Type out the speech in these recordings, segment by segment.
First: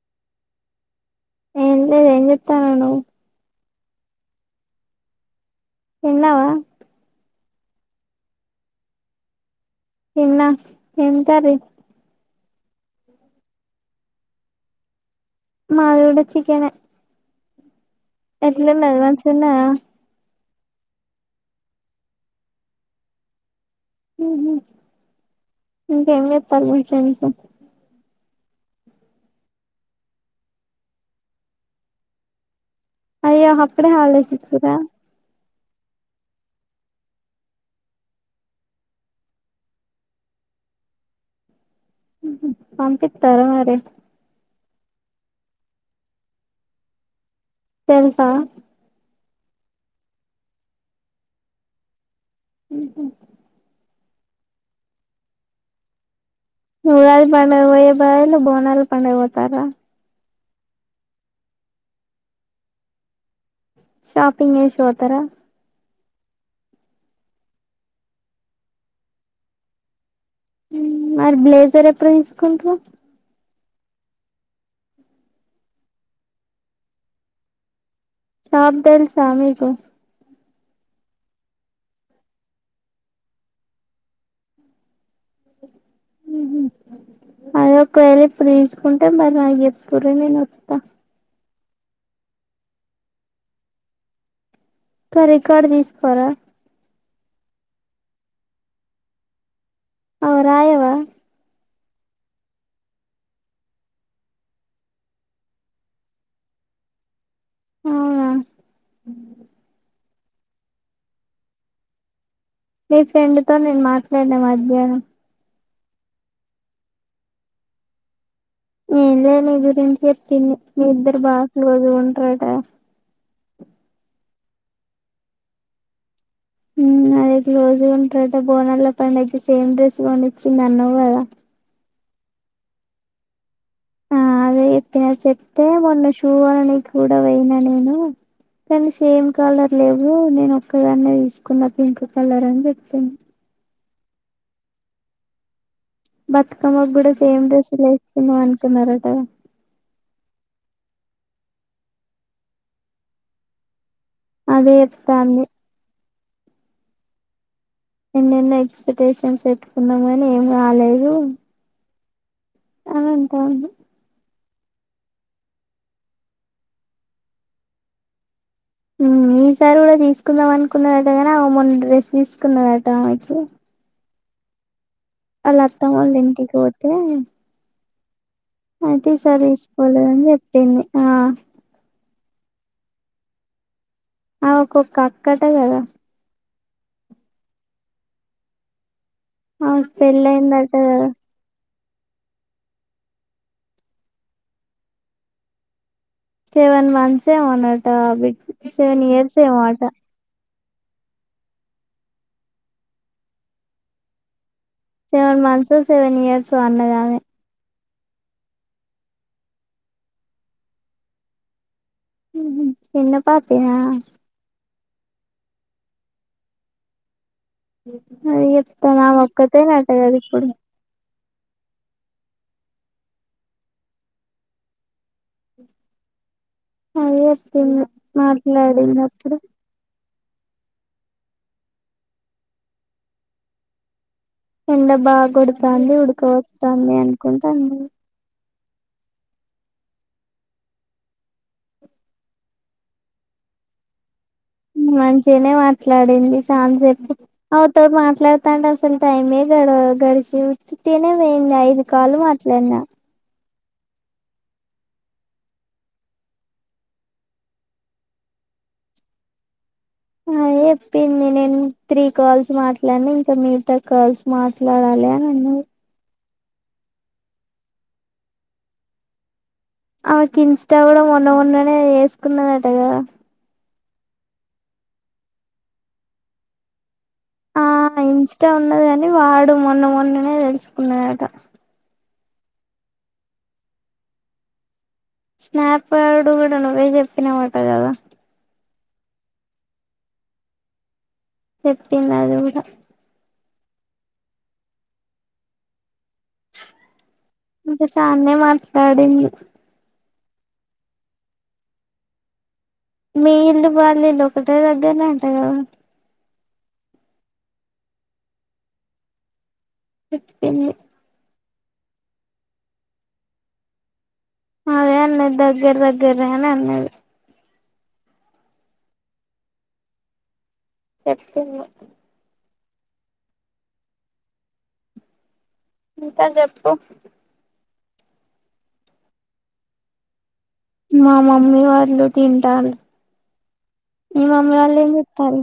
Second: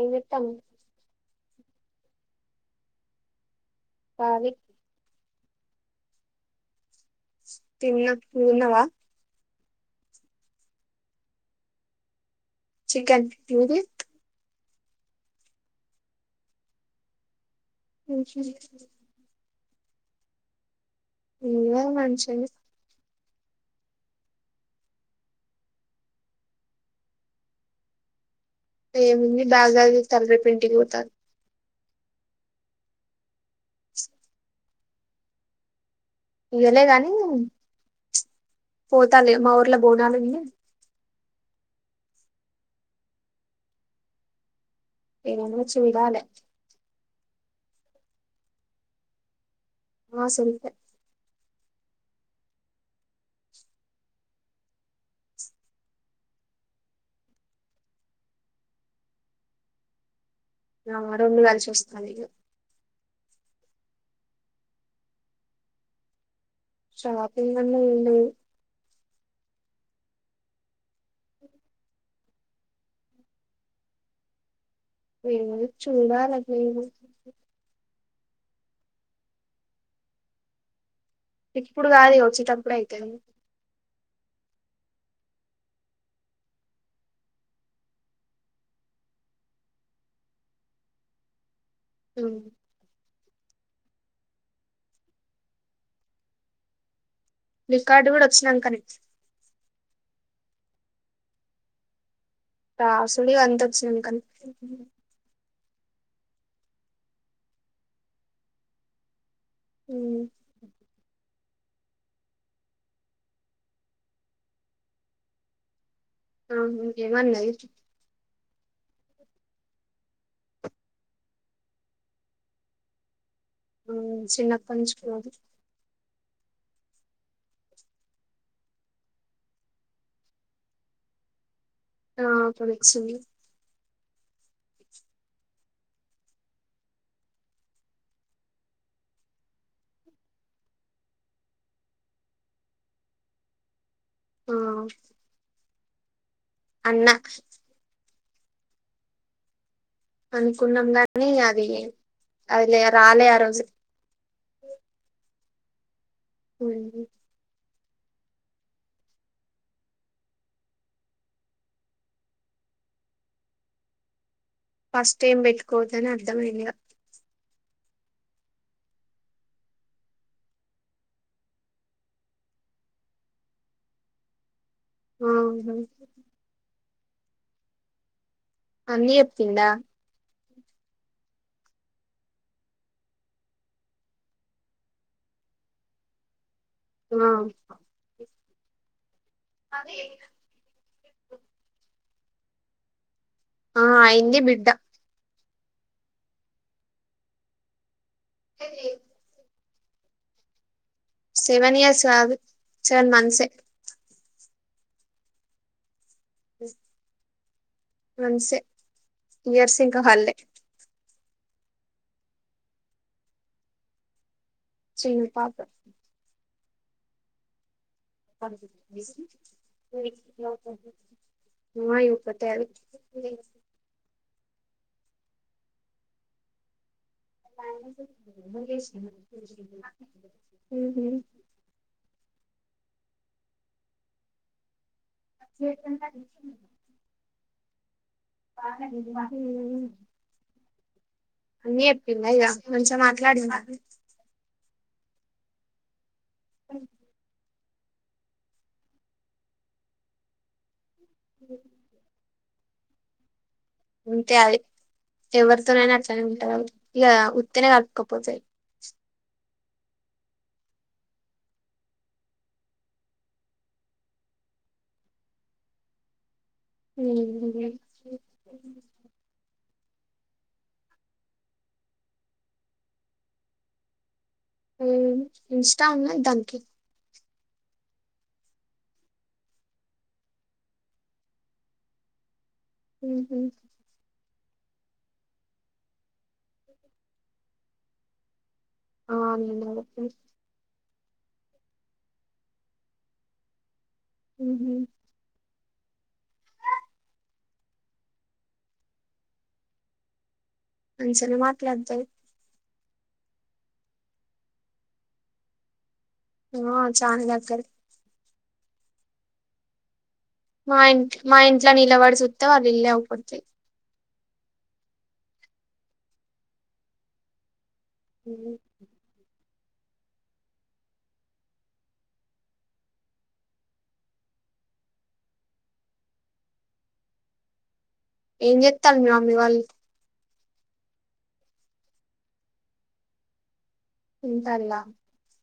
ఏం చేత్తాల్లు ఎంట వెేనెత్తనన నువ్వు కాలి తిన్నావా తిన్న నువ్వు తిన్నావా తిన్న ఏమ కర్రీ చికెన్ మీది మాది చికన్ [unintelligible] ఇ మనుషని ఉహు పని చేశా బ్యాగగ తే పెంంటిింగ్ ఉత అయ్యో అప్పుడే హాలిడేస్ ఈచార ఇవలే గాని పోతాలి మా ఊర్లో బోనాలు ఇ పంపితే లే మర్రి ఎమ్మో చోడలా తెల్సా ఆసలుతే ఉహు ఉగాది పండుగక్ పోయే బదులు బోనాల పండుగక్ పోతర్రా అ రోండు కలిషస్తాన్నయి ఇగ షాపింగ్ చేసి పొతర షాపింగ్ అన్నాదేంలేద్ ఉ మరి బ్లేజర్ ఎప్పుడు తీసుకుంట్రు వీల్న్ చూడాలే గ్రిన్ షాప్ తేల్సా మీకు ఇప్పుడు గాదు ఇగ వచ్చేటప్పుడు అయితది ఉహు అదే ఒకవేళ ఇప్పుడు తీసుకుంటే మరి నాక్ చేప్పుర్రి నేనొత్తా ఉ క రికార్డ్ తీసుకోరా రికార్డు కూడా వచ్చినంకనే అగో రాయవా రాసుడు ఇదంత వచ్చినంకనే అవునా మీ ఫ్రెండ్ తో నేన్ మాట్లాడినా మధ్యాహ్నం ఆహు ఏమన్నది ఏం లేద్ నీ గురించి చెప్పింది మీ ఇద్దరు బాగా క్లోజ్గా ఉంటారట ఉ చిన్నప్పట్ నుంచి క్లోజ్ ఉం అదే క్లోజ్ గాఉంటారట బోనాల పండుగకి సేమ్ డ్రెస్ కోనిచ్చింది అన్నవు కదా ఆ కోనిచ్చింది ఆ అదే చెప్పినా చెప్తే మొన్న షూ కోననికి కూడా పోయినా నేను కానీ సేమ్ కలర్ లేవు నేను ఒక్కదన్నే తీసుకున్న పింక్ కలర్ అని చెప్పింది ఆ బతుకమ్మకు అన్న కూడా సేమ్ డ్రెస్సు లేసుకుందం అనుకున్నారటగా అనుకున్నాం గానీ అది అది లే రాలే ఆ రోజు అదేచేప్తాంది ఉహు ఎన్నెన్నో ఎక్స్పెక్టేషన్స్ పెట్టుకున్నాం కాని ఏం కాలేదు అవుంతావును ఫస్ట్ టైం పెట్టుకోద్దని అర్థమైందిగా ఉమ్ ఈసారి కూడా తీసుకుందాం అనుకున్నదటగాని ఆమె మొన్న డ్రెస్ తీసుకున్నాదట ఆమెకి అల్ ఆహా అత్తమ్మోలింటికి పోతే అయితే అన్ని ఇసారి చెప్పిందా తీసుకోలేదని చెప్పింది ఆ ఆమెక్కొక్క అక్కాట గదా ఆ ఆమెక్ పెళ్ళయిందట గాద ఆ అయింది బిడ్డ సెవెన్ మంత్స్ ఏమోనట బిడ్ సెవెన్ ఇయర్స్ ఏమట సెవెన్ ఇయర్స్ గాదు సెవెన్ మంత్సే సెవెన్ మంత్సో సెవెన్ ఇయర్సో అన్నదామే మంత్సే ఇయర్సింక వల్లే చిన్న పాపెనా చిన్ పాపే ఇప్ప నా ఒక్కతే నట్టగదు ఇప్పుడు మా ఇ పతవి ఏప్పంది మాట్లాడింది అప్పుడు అ ఎండ బాగా కొడుతుంది ఉడక ఉహు వతుంది అనుకుంటాను ప అన్నీ చెప్పింది ఇక కొంచెం మాట్లాడివారు మంచిగానే మాట్లాడింది ఛాన్స్ ఎప్పుడు అ తోడు మాట్లాడుతాంటే అసలు టైమే గ గడిచస్త తనే పోయింది ఐదు కాలు మా న్న ఉంతే అది ఎవరితోనైనా అట్నే ఉంటారా ఇక వత్తేనే కలకపోతాయి ఆ చెప్పింది నేను త్రీ కాల్స్ మాట్లాడిన ఇంకా మీిగతా కాల్స్ మాట్లాడాలి అని అ హ ఆమెకి ఇన్స్టా కూడా మొన్న మొన్ననే వేసుకున్నందటగా ఇన్స్టా ఉన్నా దానికి ఆ ఇస్ ఉన్నది కాని వాడు మొన్న మొన్ననే తెలుసుకున్నాడట హ స్నాప్ వాడుడుగూడా నువ్వే చెప్పినవటా గాదా. ఆ నే [unintelligible] చెప్పింది అది కూడా ఉ ఇంకా చాన్ననే మాట్లాడింది ముంచించనే మాట్లాడతాయి మీ ఇల్లు బళలు ఒకట దగ్గరనంట ఆ చాతరి చెప్పింది మా ఇంట్ మా ఇంట్లో నిలవాడి చూస్తా వాళ్ళు ఇల్ళ అవ పడతుయి అదే అన్న దగ్గర దగ్గర రాని అన్నది అ చెప్ప ఇంత చెప్పు ఏం చెతారు మీ మమ్మీ వాళ్ళు మా మమ్మీ వాళ్ళ తింటారు ఇవ అమ్ అల్ం ఇతారు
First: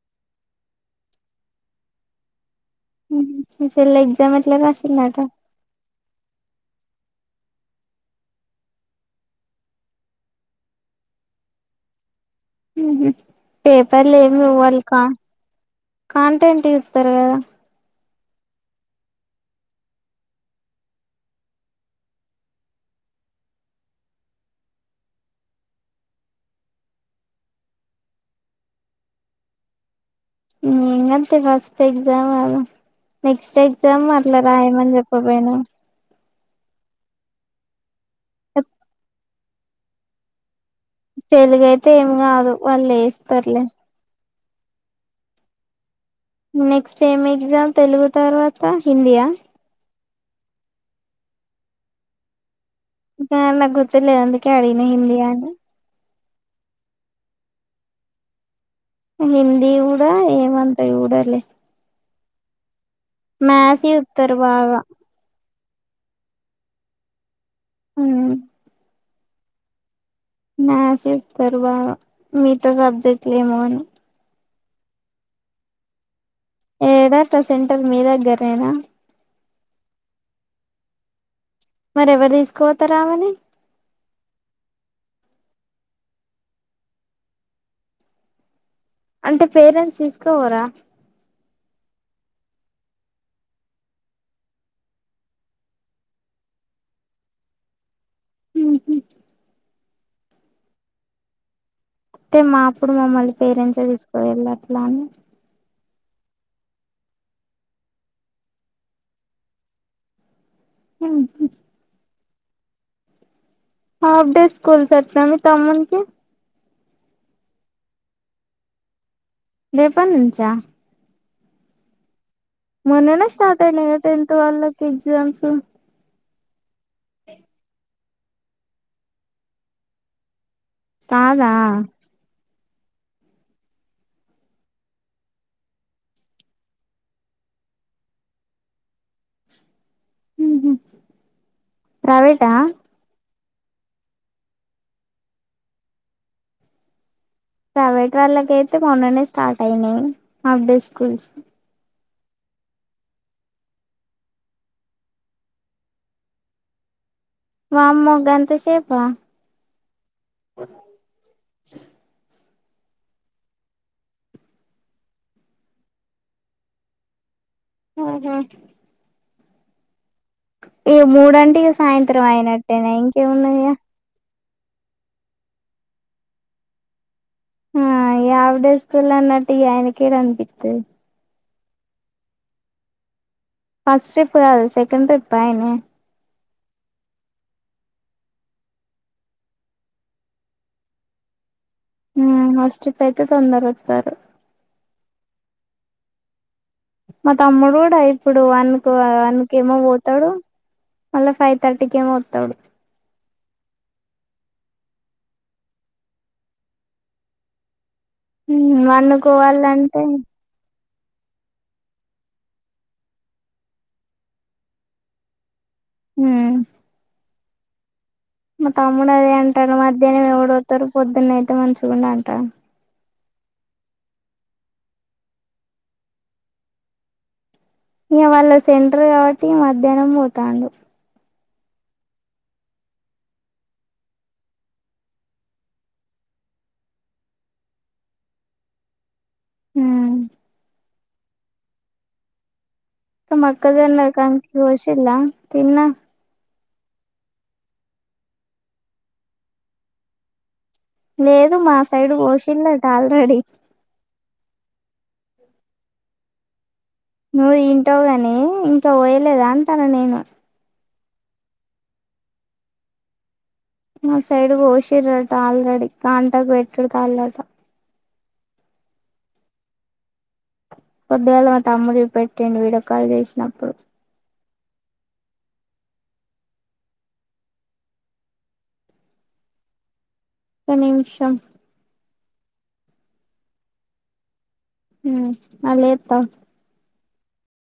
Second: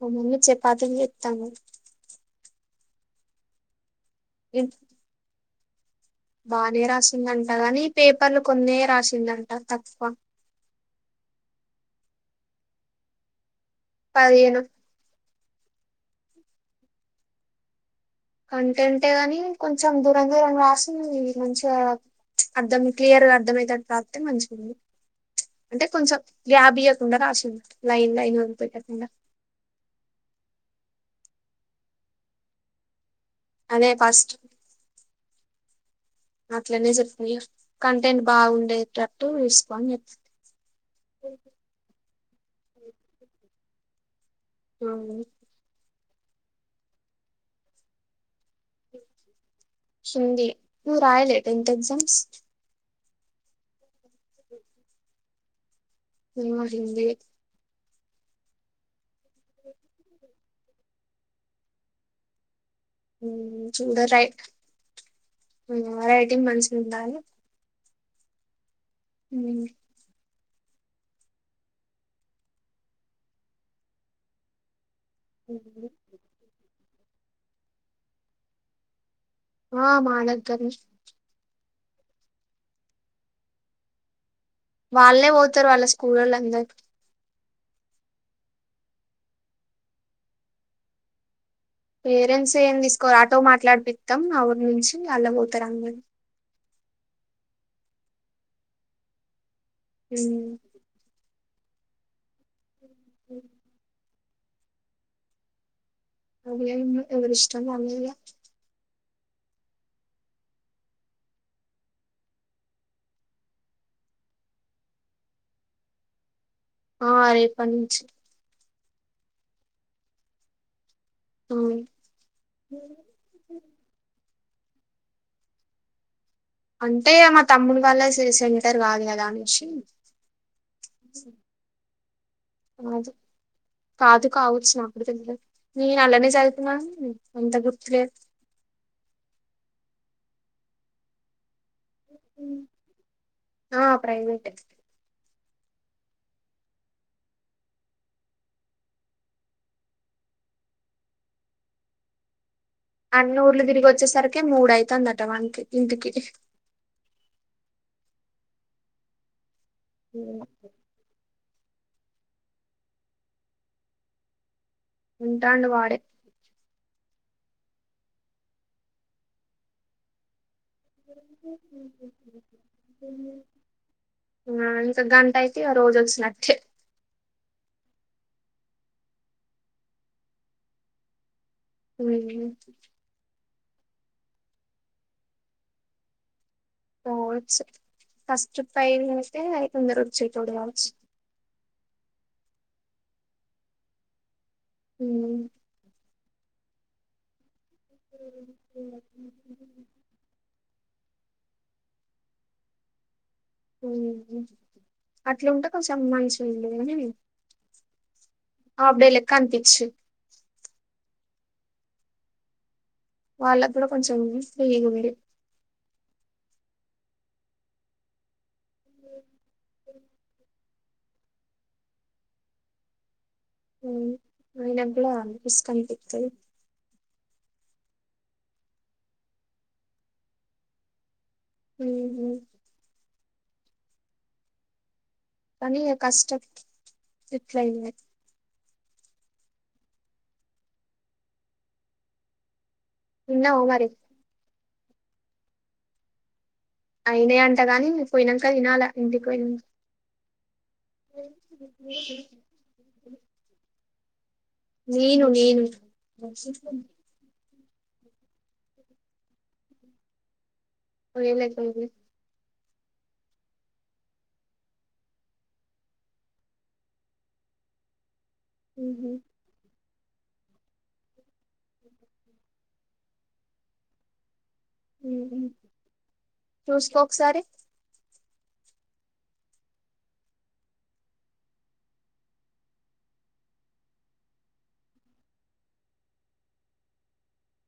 అవు మన్న చె పాతని చెప్తాము ఉమ్ మీ చెల్ల ఎగ్జామేట్లా రాసిందట బానే రాసిందంట గాని, పేపర్లు కొన్ని రాసిందంట. తక్కువ ఉహ్ హు పేపర్లు పదిహేను ఏమువల్క కాంటెంట్ ఇర్తారు గదా కంటెంటే గాని కొంచెం దూరం దూరం రాసింది. మంచిగా అర్థం క్లియర్గా అర్థం అయితట్ రాతే మంచిగుండు. ప్చ్ అంటే కొంచెం గ్యాబ్ ఇయ్యాకుండా రాసింది. లైన్ లైన్ వదిల్పెట్టకుండా. ఉమ్ అంతే ఫస్ట్ ఎక్జామ్అవ్ నెక్స్ట్ అదే ఎగ్జామ్ ఫస్ట్ అట్లా రాయమని చెప్పపోయినవ్ అట్లనే చెప్పా ఇగా కంటెంట్ బాగుండేటట్టు వుసుకో అని చెప్ తెలుగైతే ఏం గాదు వాల్లేస్తారులే ఏమో మరి నెక్స్ట్ ఏం ఎగ్జామ్ తెలుగు తర్వాత హిందీయా హిందీ నువ్ రాయలే టెన్త్ ఎక్జామ్స్ కాద్ నాక్ గుర్తు లేదు. అందుకే అడిగిన హిందీ యా అని ఫేమస్ హిందీ హిందీ ఊడ ఏమంత జూడార్లే ఉమ్, మ్యస్ వుత్తరు బాగా ఇమా రైటింగ్ మంచిగుండాలి ఉమ్ హ్మ్ మ్యసేత్తరు బాగా మీత సబ్జెక్ట్ల్ ఏమో గాని ఉహ్ ఉహ్ హు ఏడాట సెంటర్ మీ దగ్గరేనా? ఆ మాదగ్గర్నే మరెవర్ తీసుకపోతారమేని వాళ్ళే పోతారు వాళ్ళ స్కూల్లోళ్ళ అందర్ అంటే పేరెంట్స్ తీసుకపోరా? పేరెంట్స్ ఏం తీసుకోఓర్ ఆటో మాట్లాడిపిత్తం. ఆ ఊరు నుంచి ఇగ అల్ల పోతారు. అంగరూ ఉమ్ అంటే మా అప్పుడు మమ్మల్ని పేరెంట్సే తీసుకపోయ్ళ్ళ, అట్లా అని. అదేమో ఎవరి ఇష్టం. వాళ్లదిగా ఉహ్ హు హాఫ్ డేస్ స్కూల్స్ వచ్చా మీ తమ్మున్కి ఆ రేపనుంచి రేప నుంచా? అవున్ మొన్ననే స్టార్ట్ అయినాగా టెన్త్ వాళ్ళకి ఎగ్జామ్సు అంటే ఇగ మా తమ్ముడి వల్ల సె సెంటర్ గాదు గదా అనేసి. కాదా అదు కాదు కావచ్చు నాగూడ తెల్వద్. నేను అలానే చదువుకున్నాన్, అంత గుర్తులేదు. ఉహ్ హు ప్రవేటా ఆ ప్రైవేటే ప్రైవేట్ వాళ్ళకయితే మొన్ననే స్టార్ట్ అయినాయి. హాఫ్ డే స్కూల్స్ అన్నుర్లు తిరిగి వచ్చేసరికి మూడయితందట. వానీకి, ఇంటికి మామ్మొగగ అంత సేపా ఉంటాడు వాడే ఆహా ఈ మూడంటికి సాయంత్రం అయినట్టేనా ఇంకేమున్నాయ్యా ఆ ఇంకా గంట అయితే ఆ రోజు వచ్చినట్టే ఆ ఆవిడే స్కూల్ అన్నట్టు ఆయనకే అనిపిస్తు ఉ ఫస్ట్ ట్రిప్ కాదు సెకండ్ ట్రిప్ అయనే ఓ కష్టట్ పతే అ తందర రచ్చ తడిచ్చు హ అస్త్ అయితే తొందర ఇస్తారు హ మా తమ్ముడు కూడా ఇప్పుడు వాన్నకు వాన్నకి ఏమో పోతాడు మళ్ళ ఫైవ్ తర్టీకిర్తౌడు అట్లా ఉంటే కస అమ్మాయిషలే ఉమ్ వన్ కు అప్పుడేలక్క అంతిచ్చ పోవాలంటే వాళ్ళ కూడా కొంచెం స్ చేయడి హ మా తమ్ముడు అదే అంటాారు మధ్యాహ్నం ఎవడవుతారు పొద్దున్న అయితే మ చూ అంటను ఆయన కూడాస్ కనిపితుంది ఇక వాళ్ళ సెంటరు కాబట్టి ఇ మధ్యాహ్నం పోతాండు హ తని కష్ట ఇట్ల హ తిన్నావా మరి మక్కగన్న కాషిలా తిన్న అయినా అంట గాని నువ్వు పోయినాక తినాలా ఇంటికి పోయినా లేదు మా సైడ్ పోషిల్లదు ఆల్రెడీ నేను నేను నువ్వు ఇంటవ కాని ఇంకా వయలేదా అంటాను నేను ఓ ఏలాంది మా సైడ్ ఓషరట ఆల్రెడీ గంటకు పెట్డుతల్లట ఉ కొద్దిగాళ మా తమ్ముడి పెట్టండి విడకలు చేసినప్పుడు చూసుకోకసారి ఒక నిమిషం హ అలా ఎత్తా